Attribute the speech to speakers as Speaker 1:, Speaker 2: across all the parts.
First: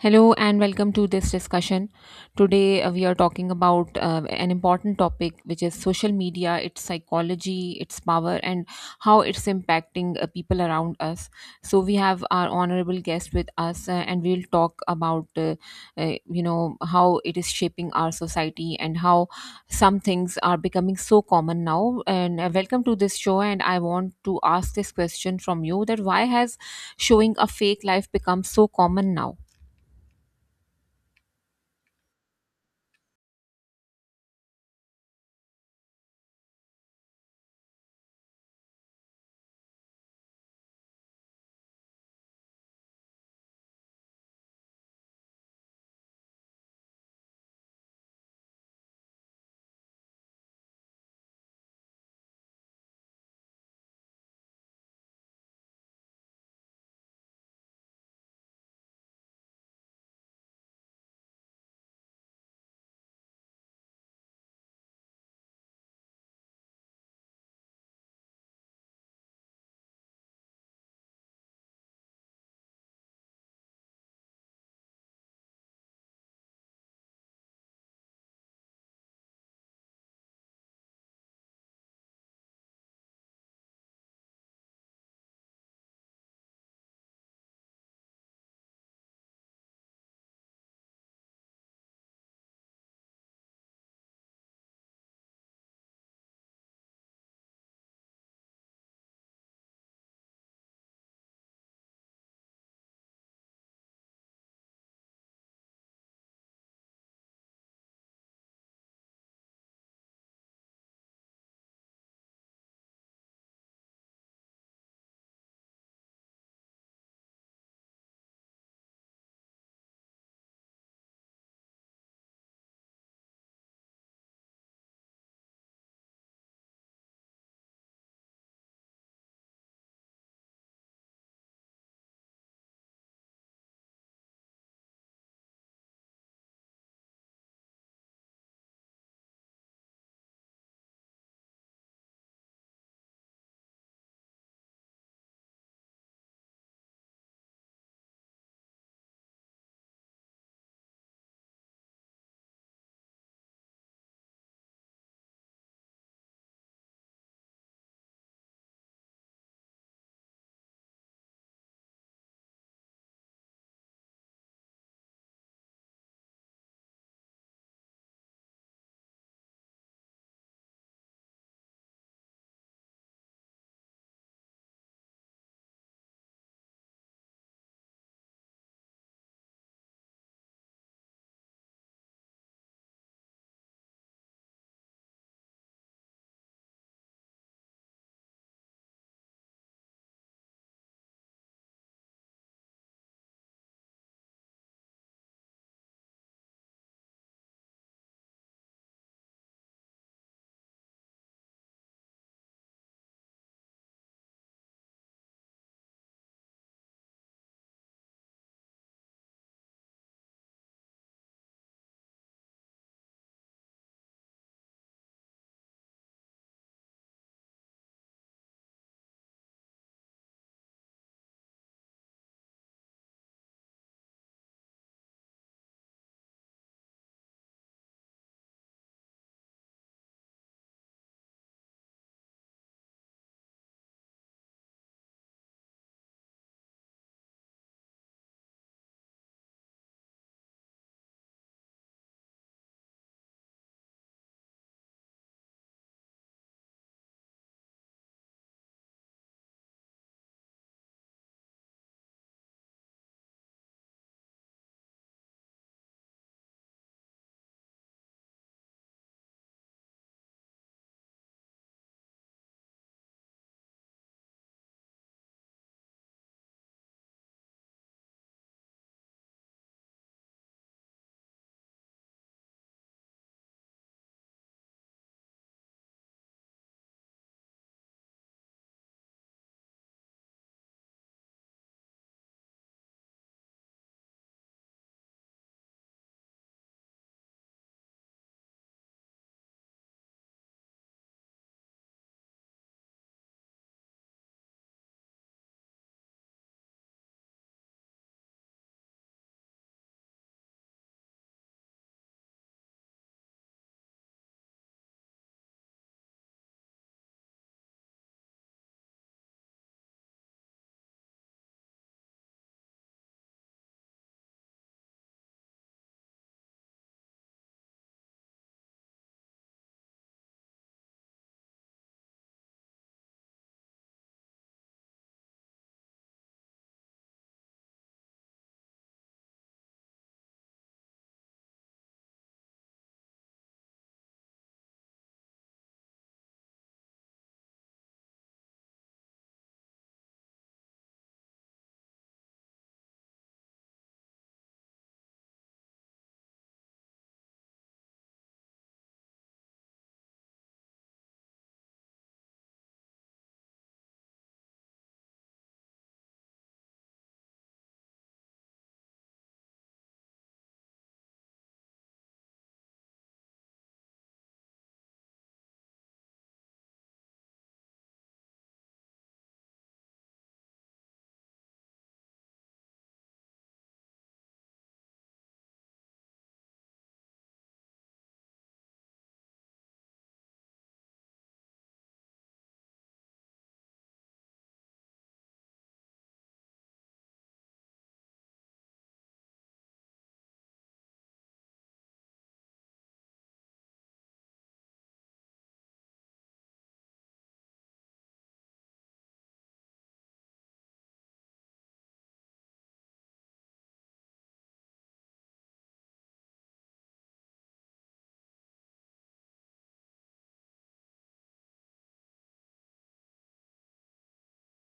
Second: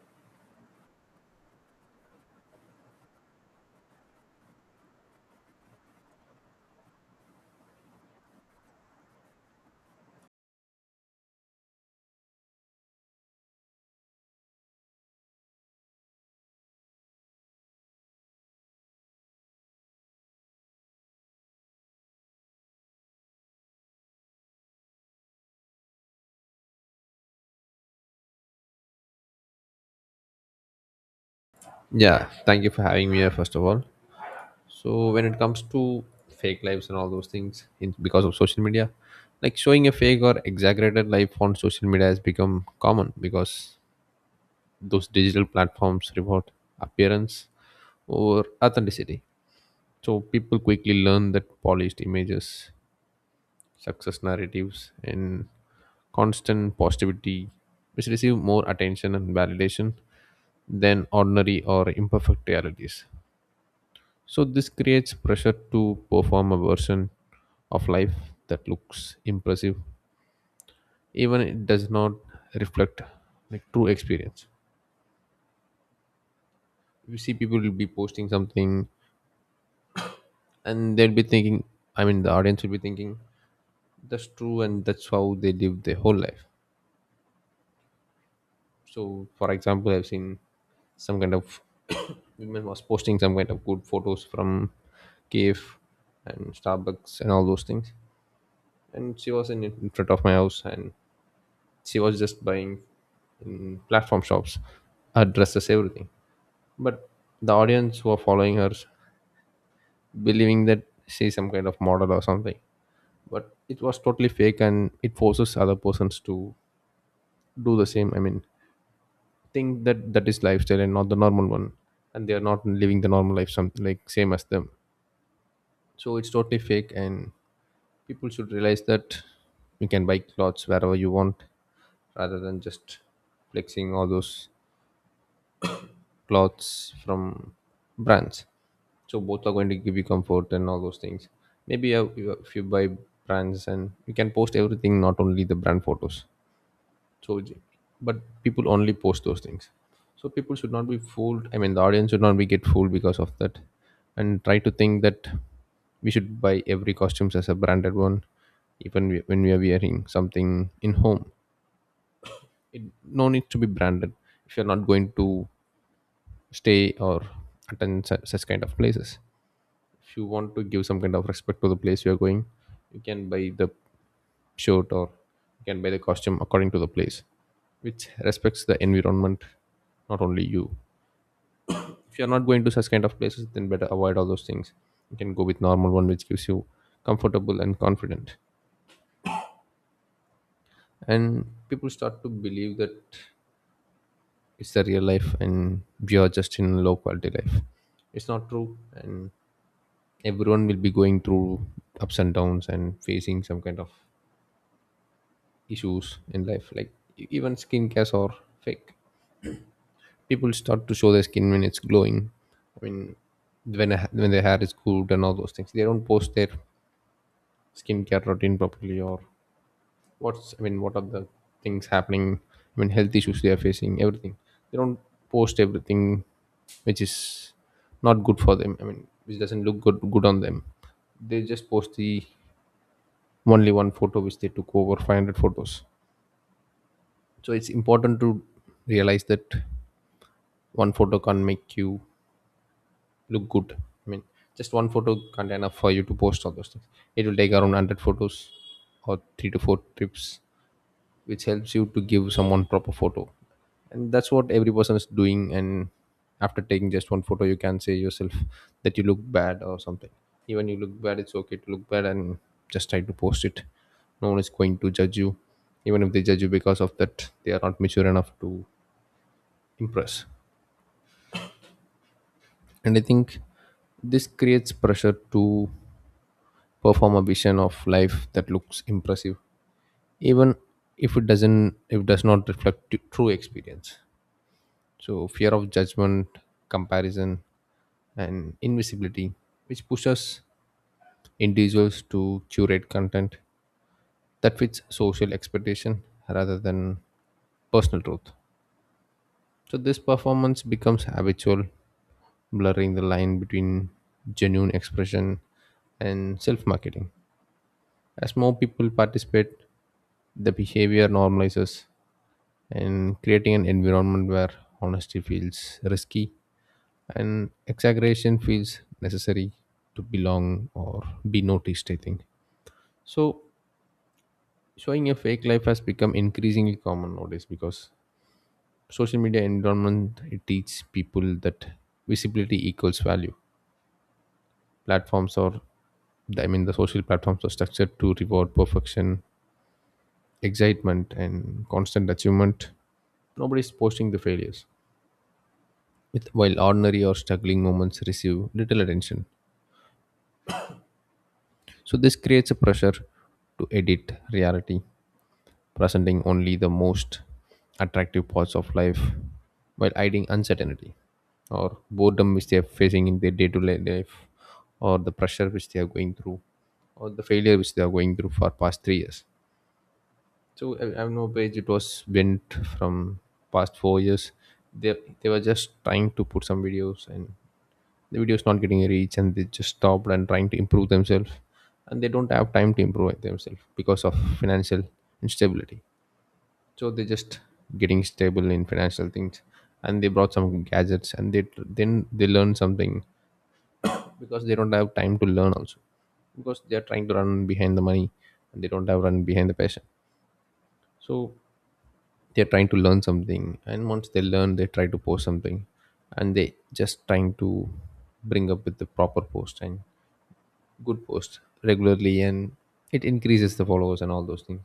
Speaker 1: Hello and welcome to this discussion. Today we are talking about an important topic which is social media, its psychology, its power, and how it's impacting people around us. So we have our honorable guest with us, and we'll talk about how it is shaping our society and how some things are becoming so common now. And welcome to this show. And I want to ask this question from you: that why has showing a fake life become so common now?
Speaker 2: Yeah, thank you for having me here, first of all. So, when it comes to fake lives and all those things in, because of social media, like showing a fake or exaggerated life on social media has become common because those digital platforms reward appearance over authenticity. So, people quickly learn that polished images, success narratives, and constant positivity, which receive more attention and validation than ordinary or imperfect realities. So this creates pressure to perform a version of life that looks impressive, even it does not reflect like true experience. You see, people will be posting something, and they'll be thinking. I mean, the audience will be thinking that's true, and that's how they live their whole life. So, for example, I've seen some kind of women was posting some kind of good photos from cave and Starbucks and all those things, and she was in front of my house, and she was just buying in platform shops her dresses everything, but the audience who are following her believing that she's some kind of model or something, but it was totally fake, and it forces other persons to do the same. I mean, think that that is lifestyle and not the normal one, and they are not living the normal life something like same as them. So it's totally fake, and people should realize that you can buy clothes wherever you want rather than just flexing all those cloths from brands. So both are going to give you comfort and all those things. Maybe if you buy brands, and you can post everything, not only the brand photos. So, j- but people only post those things. So people should not be fooled. I mean, the audience should not be get fooled because of that, and try to think that we should buy every costumes as a branded one, even when we are wearing something in home. It no need to be branded if you're not going to stay or attend such kind of places. If you want to give some kind of respect to the place you are going, you can buy the shirt, or you can buy the costume according to the place, which respects the environment, not only you. If you're not going to such kind of places, then better avoid all those things. You can go with normal one which gives you comfortable and confident, and people start to believe that it's the real life and we are just in low quality life. It's not true. And everyone will be going through ups and downs and facing some kind of issues in life, like even skincares are fake. People start to show their skin when it's glowing. I mean, when when their hair is cooled and all those things, they don't post their skincare routine properly, or what's I mean what are the things happening, I mean, health issues they are facing everything. They don't post everything which is not good for them, I mean, which doesn't look good on them. They just post the only one photo which they took over 500 photos. So it's important to realize that one photo can't make you look good. I mean, just one photo can't enough for you to post all those things. It will take around 100 photos or 3 to 4 trips which helps you to give someone proper photo, and that's what every person is doing. And after taking just one photo, you can say yourself that you look bad or something. Even you look bad, it's okay to look bad, and just try to post it. No one is going to judge you. Even if they judge you because of that, they are not mature enough to impress. And I think this creates pressure to perform a vision of life that looks impressive, even if it does not reflect true experience. So fear of judgment, comparison, and invisibility, which pushes individuals to curate content that fits social expectation rather than personal truth. So this performance becomes habitual, blurring the line between genuine expression and self marketing. As more people participate, the behavior normalizes, and creating an environment where honesty feels risky and exaggeration feels necessary to belong or be noticed, I think. So showing a fake life has become increasingly common nowadays because social media environment it teaches people that visibility equals value. Platforms are, I mean, the social platforms are structured to reward perfection, excitement, and constant achievement. Nobody's posting the failures, with, while ordinary or struggling moments receive little attention. So this creates a pressure to edit reality, presenting only the most attractive parts of life while hiding uncertainty or boredom which they are facing in their day-to-day life, or the pressure which they are going through, or the failure which they are going through for past 3 years. So I know page it was went from past 4 years. They were just trying to put some videos, and the video is not getting a reach, and they just stopped and trying to improve themselves, and they don't have time to improve themselves because of financial instability. So they just getting stable in financial things, and they brought some gadgets, and they then they learn something, because they don't have time to learn also, because they are trying to run behind the money, and they don't have run behind the passion. So they're trying to learn something, and once they learn they try to post something, and they just trying to bring up with the proper post and good posts regularly, and it increases the followers and all those things.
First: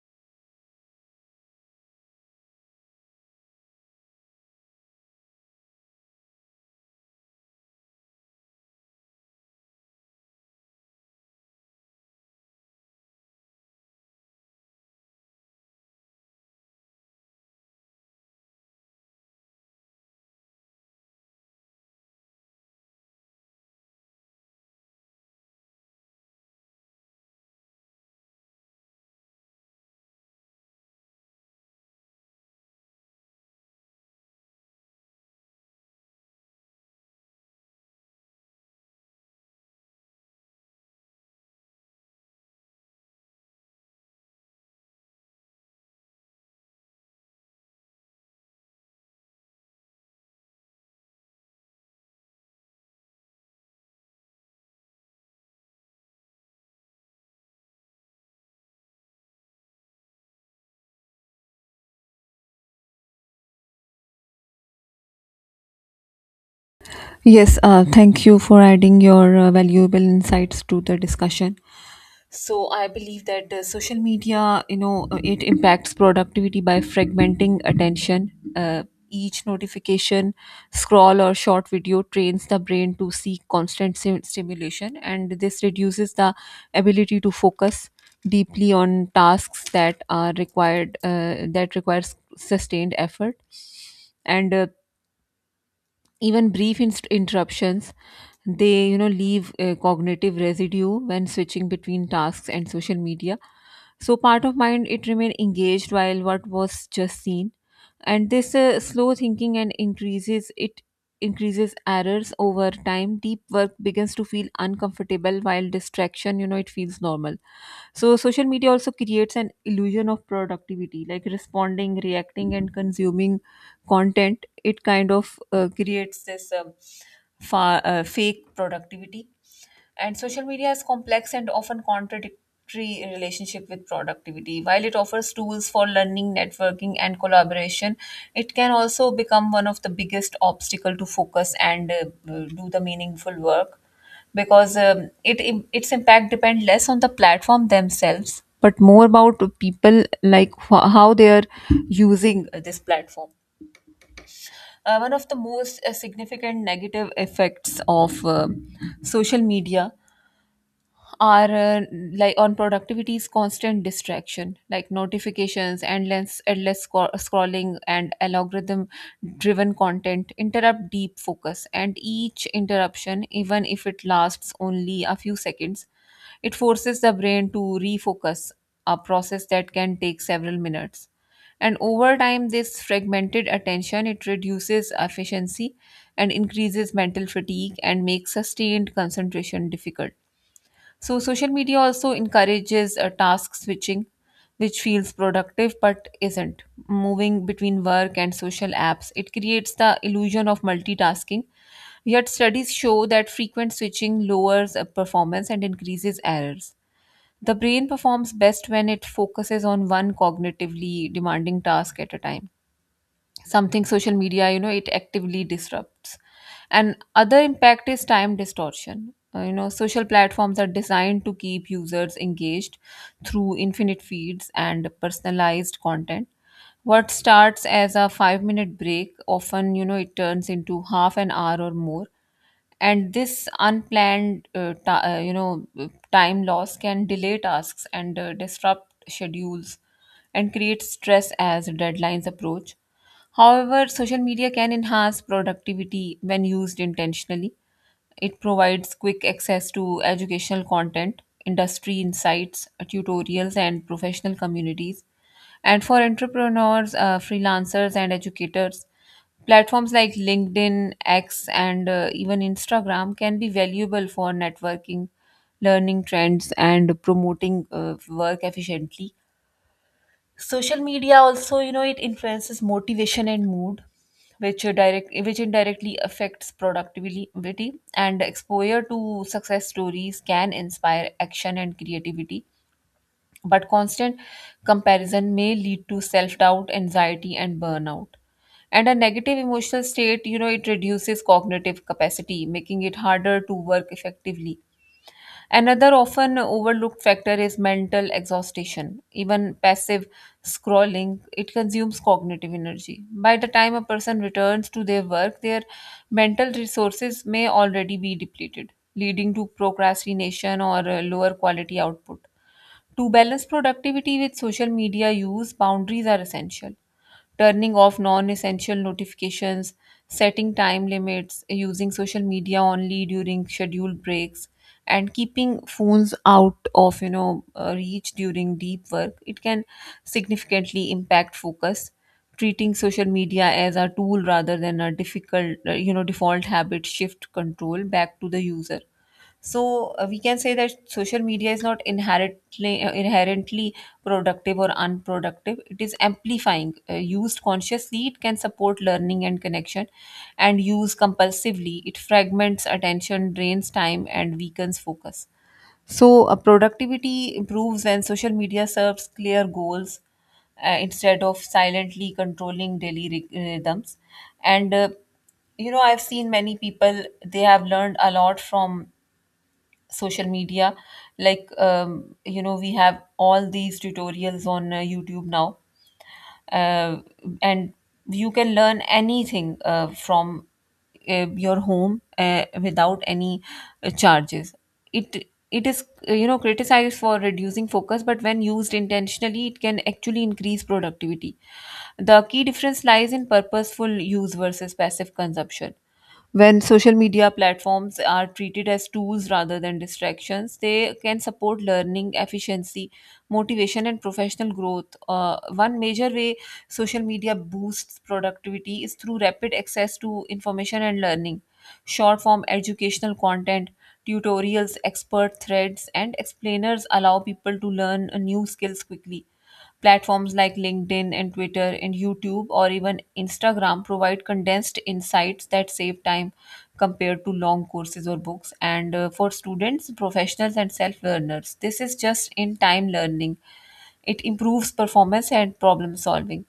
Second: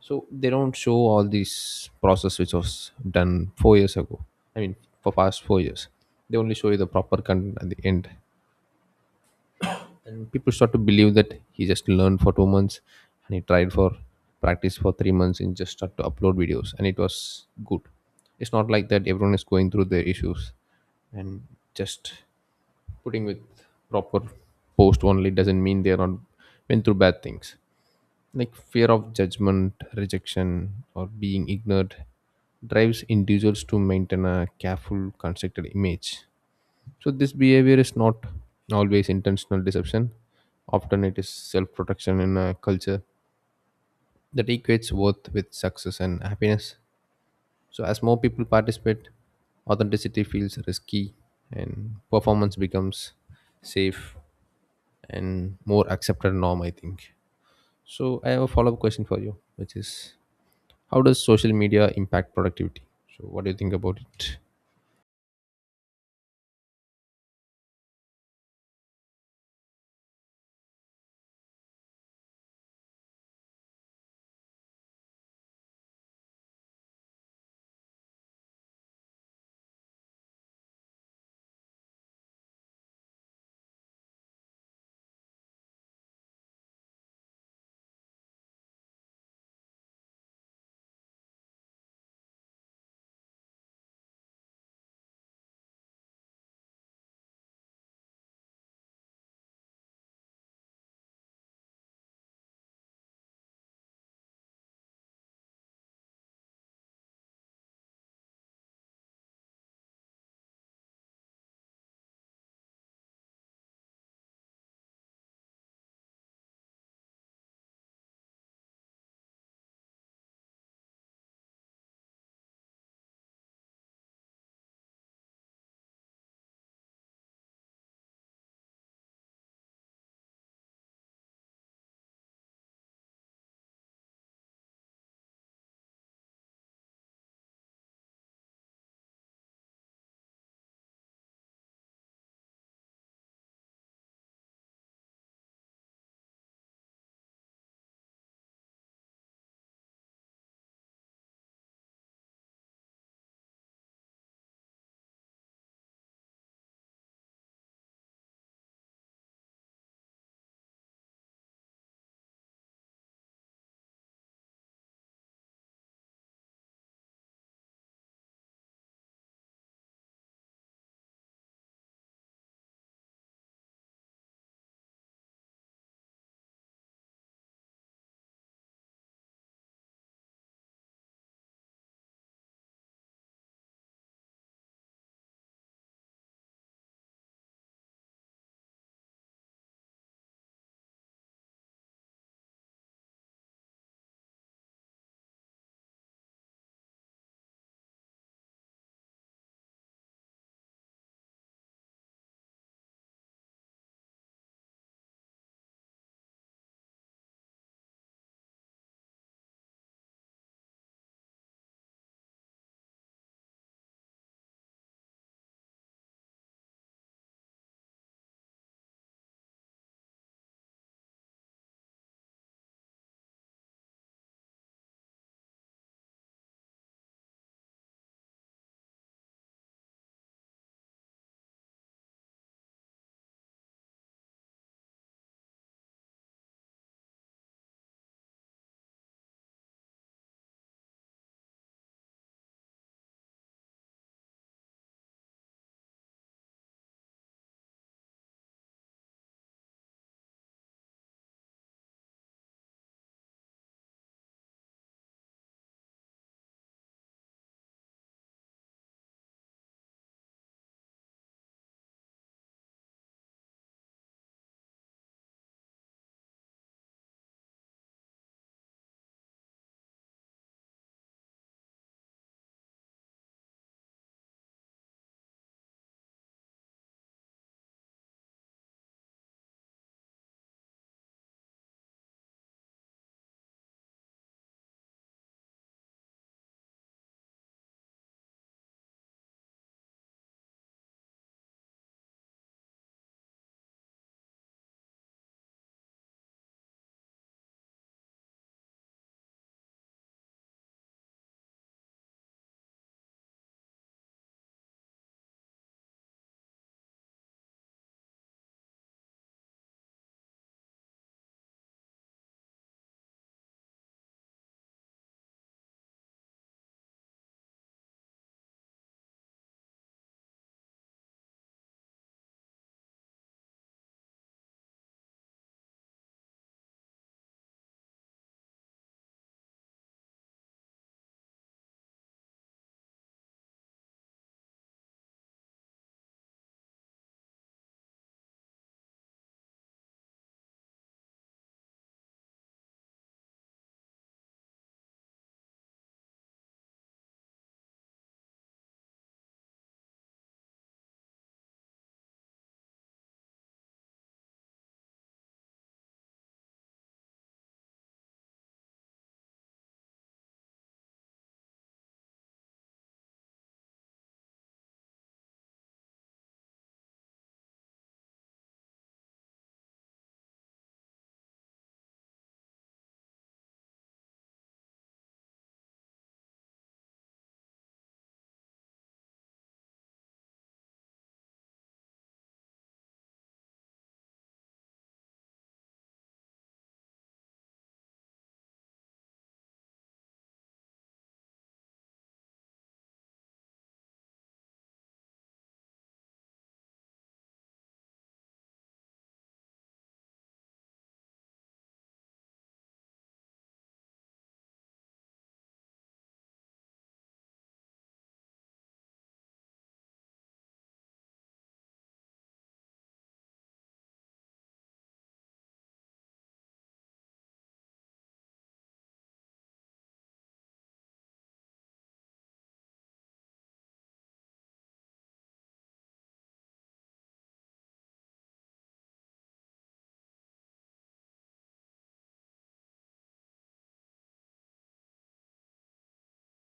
Speaker 2: So they don't show all this process which was done 4 years ago. I mean, for past 4 years they only show you the proper content at the end, and people start to believe that he just learned for 2 months, and he tried for practice for 3 months and just start to upload videos and it was good. It's not like that. Everyone is going through their issues, and just putting with proper post only doesn't mean they're not went through bad things. Like fear of judgment, rejection, or being ignored drives individuals to maintain a careful, constructed image. So, this behavior is not always intentional deception. Often, it is self protection in a culture that equates worth with success and happiness. So, as more people participate, authenticity feels risky and performance becomes safe and more accepted norm, I think. So, I have a follow up question for you, which is, how does social media impact productivity? So, what do you think about it?
Speaker 1: Yes, thank you for adding your valuable insights to the discussion. So I believe that social media, it impacts productivity by fragmenting attention. Each notification, scroll, or short video trains the brain to seek constant stimulation, and this reduces the ability to focus deeply on tasks that are required that requires sustained effort. And even brief interruptions, they, you know, leave a cognitive residue when switching between tasks and social media, so part of mind, it remain engaged while what was just seen. And this slow thinking and increases errors over time. Deep work begins to feel uncomfortable while distraction, you know, it feels normal. So social media also creates an illusion of productivity, like responding, reacting, and consuming content. It kind of creates this. Fake productivity. And social media has complex and often contradictory relationship with productivity. While it offers tools for learning, networking, and collaboration, it can also become one of the biggest obstacle to focus and do the meaningful work, because it, its impact depend less on the platform themselves but more about people, like how they are using this platform. One of the most significant negative effects of social media are, like on productivity, is constant distraction, like notifications, endless scrolling and algorithm driven content interrupt deep focus. And each interruption, even if it lasts only a few seconds, it forces the brain to refocus, a process that can take several minutes. And over time this fragmented attention, it reduces efficiency and increases mental fatigue and makes sustained concentration difficult. So social media also encourages task switching, which feels productive but isn't. Moving between work and social apps, it creates the illusion of multitasking. Yet studies show that frequent switching lowers performance and increases errors. The brain performs best when it focuses on one cognitively demanding task at a time, something social media, you know, it actively disrupts. And other impact is time distortion. You know, social platforms are designed to keep users engaged through infinite feeds and personalized content. What starts as a 5-minute break often, you know, it turns into half an hour or more. And this unplanned ti you know time loss can delay tasks and disrupt schedules and create stress as deadlines approach. However, social media can enhance productivity when used intentionally. It provides quick access to educational content, industry insights, tutorials, and professional communities. And for entrepreneurs, freelancers, and educators, platforms like LinkedIn, X, and even Instagram can be valuable for networking, learning trends, and promoting work efficiently. Social media also, you know, it influences motivation and mood, which are direct, which indirectly affects productivity. And exposure to success stories can inspire action and creativity, but constant comparison may lead to self doubt, anxiety, and burnout. And a negative emotional state, you know, it reduces cognitive capacity, making it harder to work effectively. Another often overlooked factor is mental exhaustion. Even passive scrolling, it consumes cognitive energy. By the time a person returns to their work, their mental resources may already be depleted, leading to procrastination or lower quality output. To balance productivity with social media use, boundaries are essential: turning off non essential notifications, setting time limits, using social media only during scheduled breaks, and keeping phones out of, you know, reach during deep work, it can significantly impact focus. Treating social media as a tool rather than a difficult, you know, default habit shift control back to the user. So we can say that social media is not inherently inherently productive or unproductive. It is amplifying. Used consciously, it can support learning and connection, and used compulsively, it fragments attention, drains time, and weakens focus. So productivity improves when social media serves clear goals instead of silently controlling daily rhythms, and I've seen many people, they have learned a lot from social media, like you know, we have all these tutorials on youtube now. uh, and you can learn anything from your home without any charges. It it is, you know, criticized for reducing focus, but when used intentionally it can actually increase productivity. The key difference lies in purposeful use versus passive consumption. When social media platforms are treated as tools rather than distractions, they can support learning, efficiency, motivation, and professional growth. One major way social media boosts productivity is through rapid access to information and learning. Short form educational content, tutorials, expert threads, and explainers allow people to learn new skills quickly. Platforms like LinkedIn and Twitter and YouTube or even Instagram provide condensed insights that save time compared to long courses or books. And for students, professionals, and self learners, this is just in time learning. It improves performance and problem solving.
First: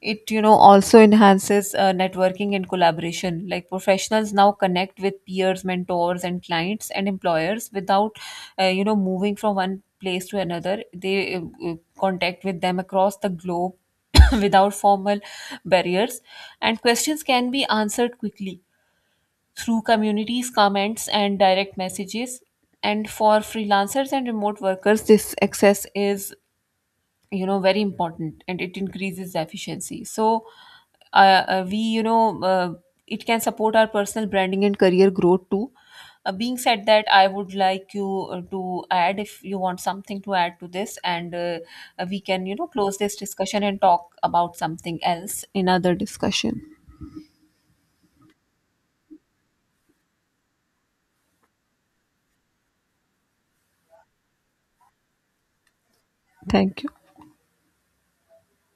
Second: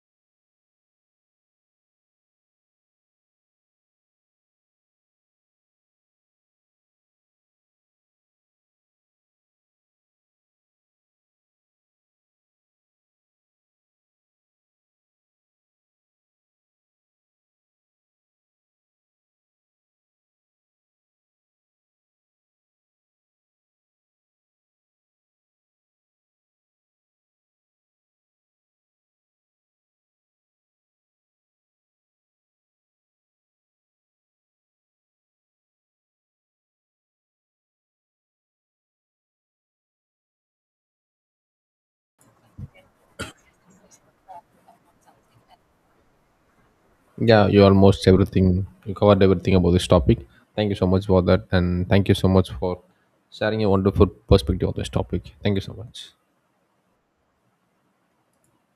Speaker 1: It, you know, also enhances networking and collaboration, like professionals now connect with peers, mentors, and clients, and employers without, you know, moving from one place to another. They contact with them across the globe without formal barriers. And questions can be answered quickly through communities, comments, and direct messages. And for freelancers and remote workers this access is, you know, very important, and it increases the efficiency. So we, you know, it can support our personal branding and career growth too. Being said that, I would like you to add if you want something to add to this, and we can, you know, close this discussion and talk about something else in other discussion.
Speaker 2: Yeah, you almost everything, you covered everything about this topic. Thank you so much for that. And thank you so much for sharing a wonderful perspective on this topic. Thank you so much.
Speaker 1: Thank you.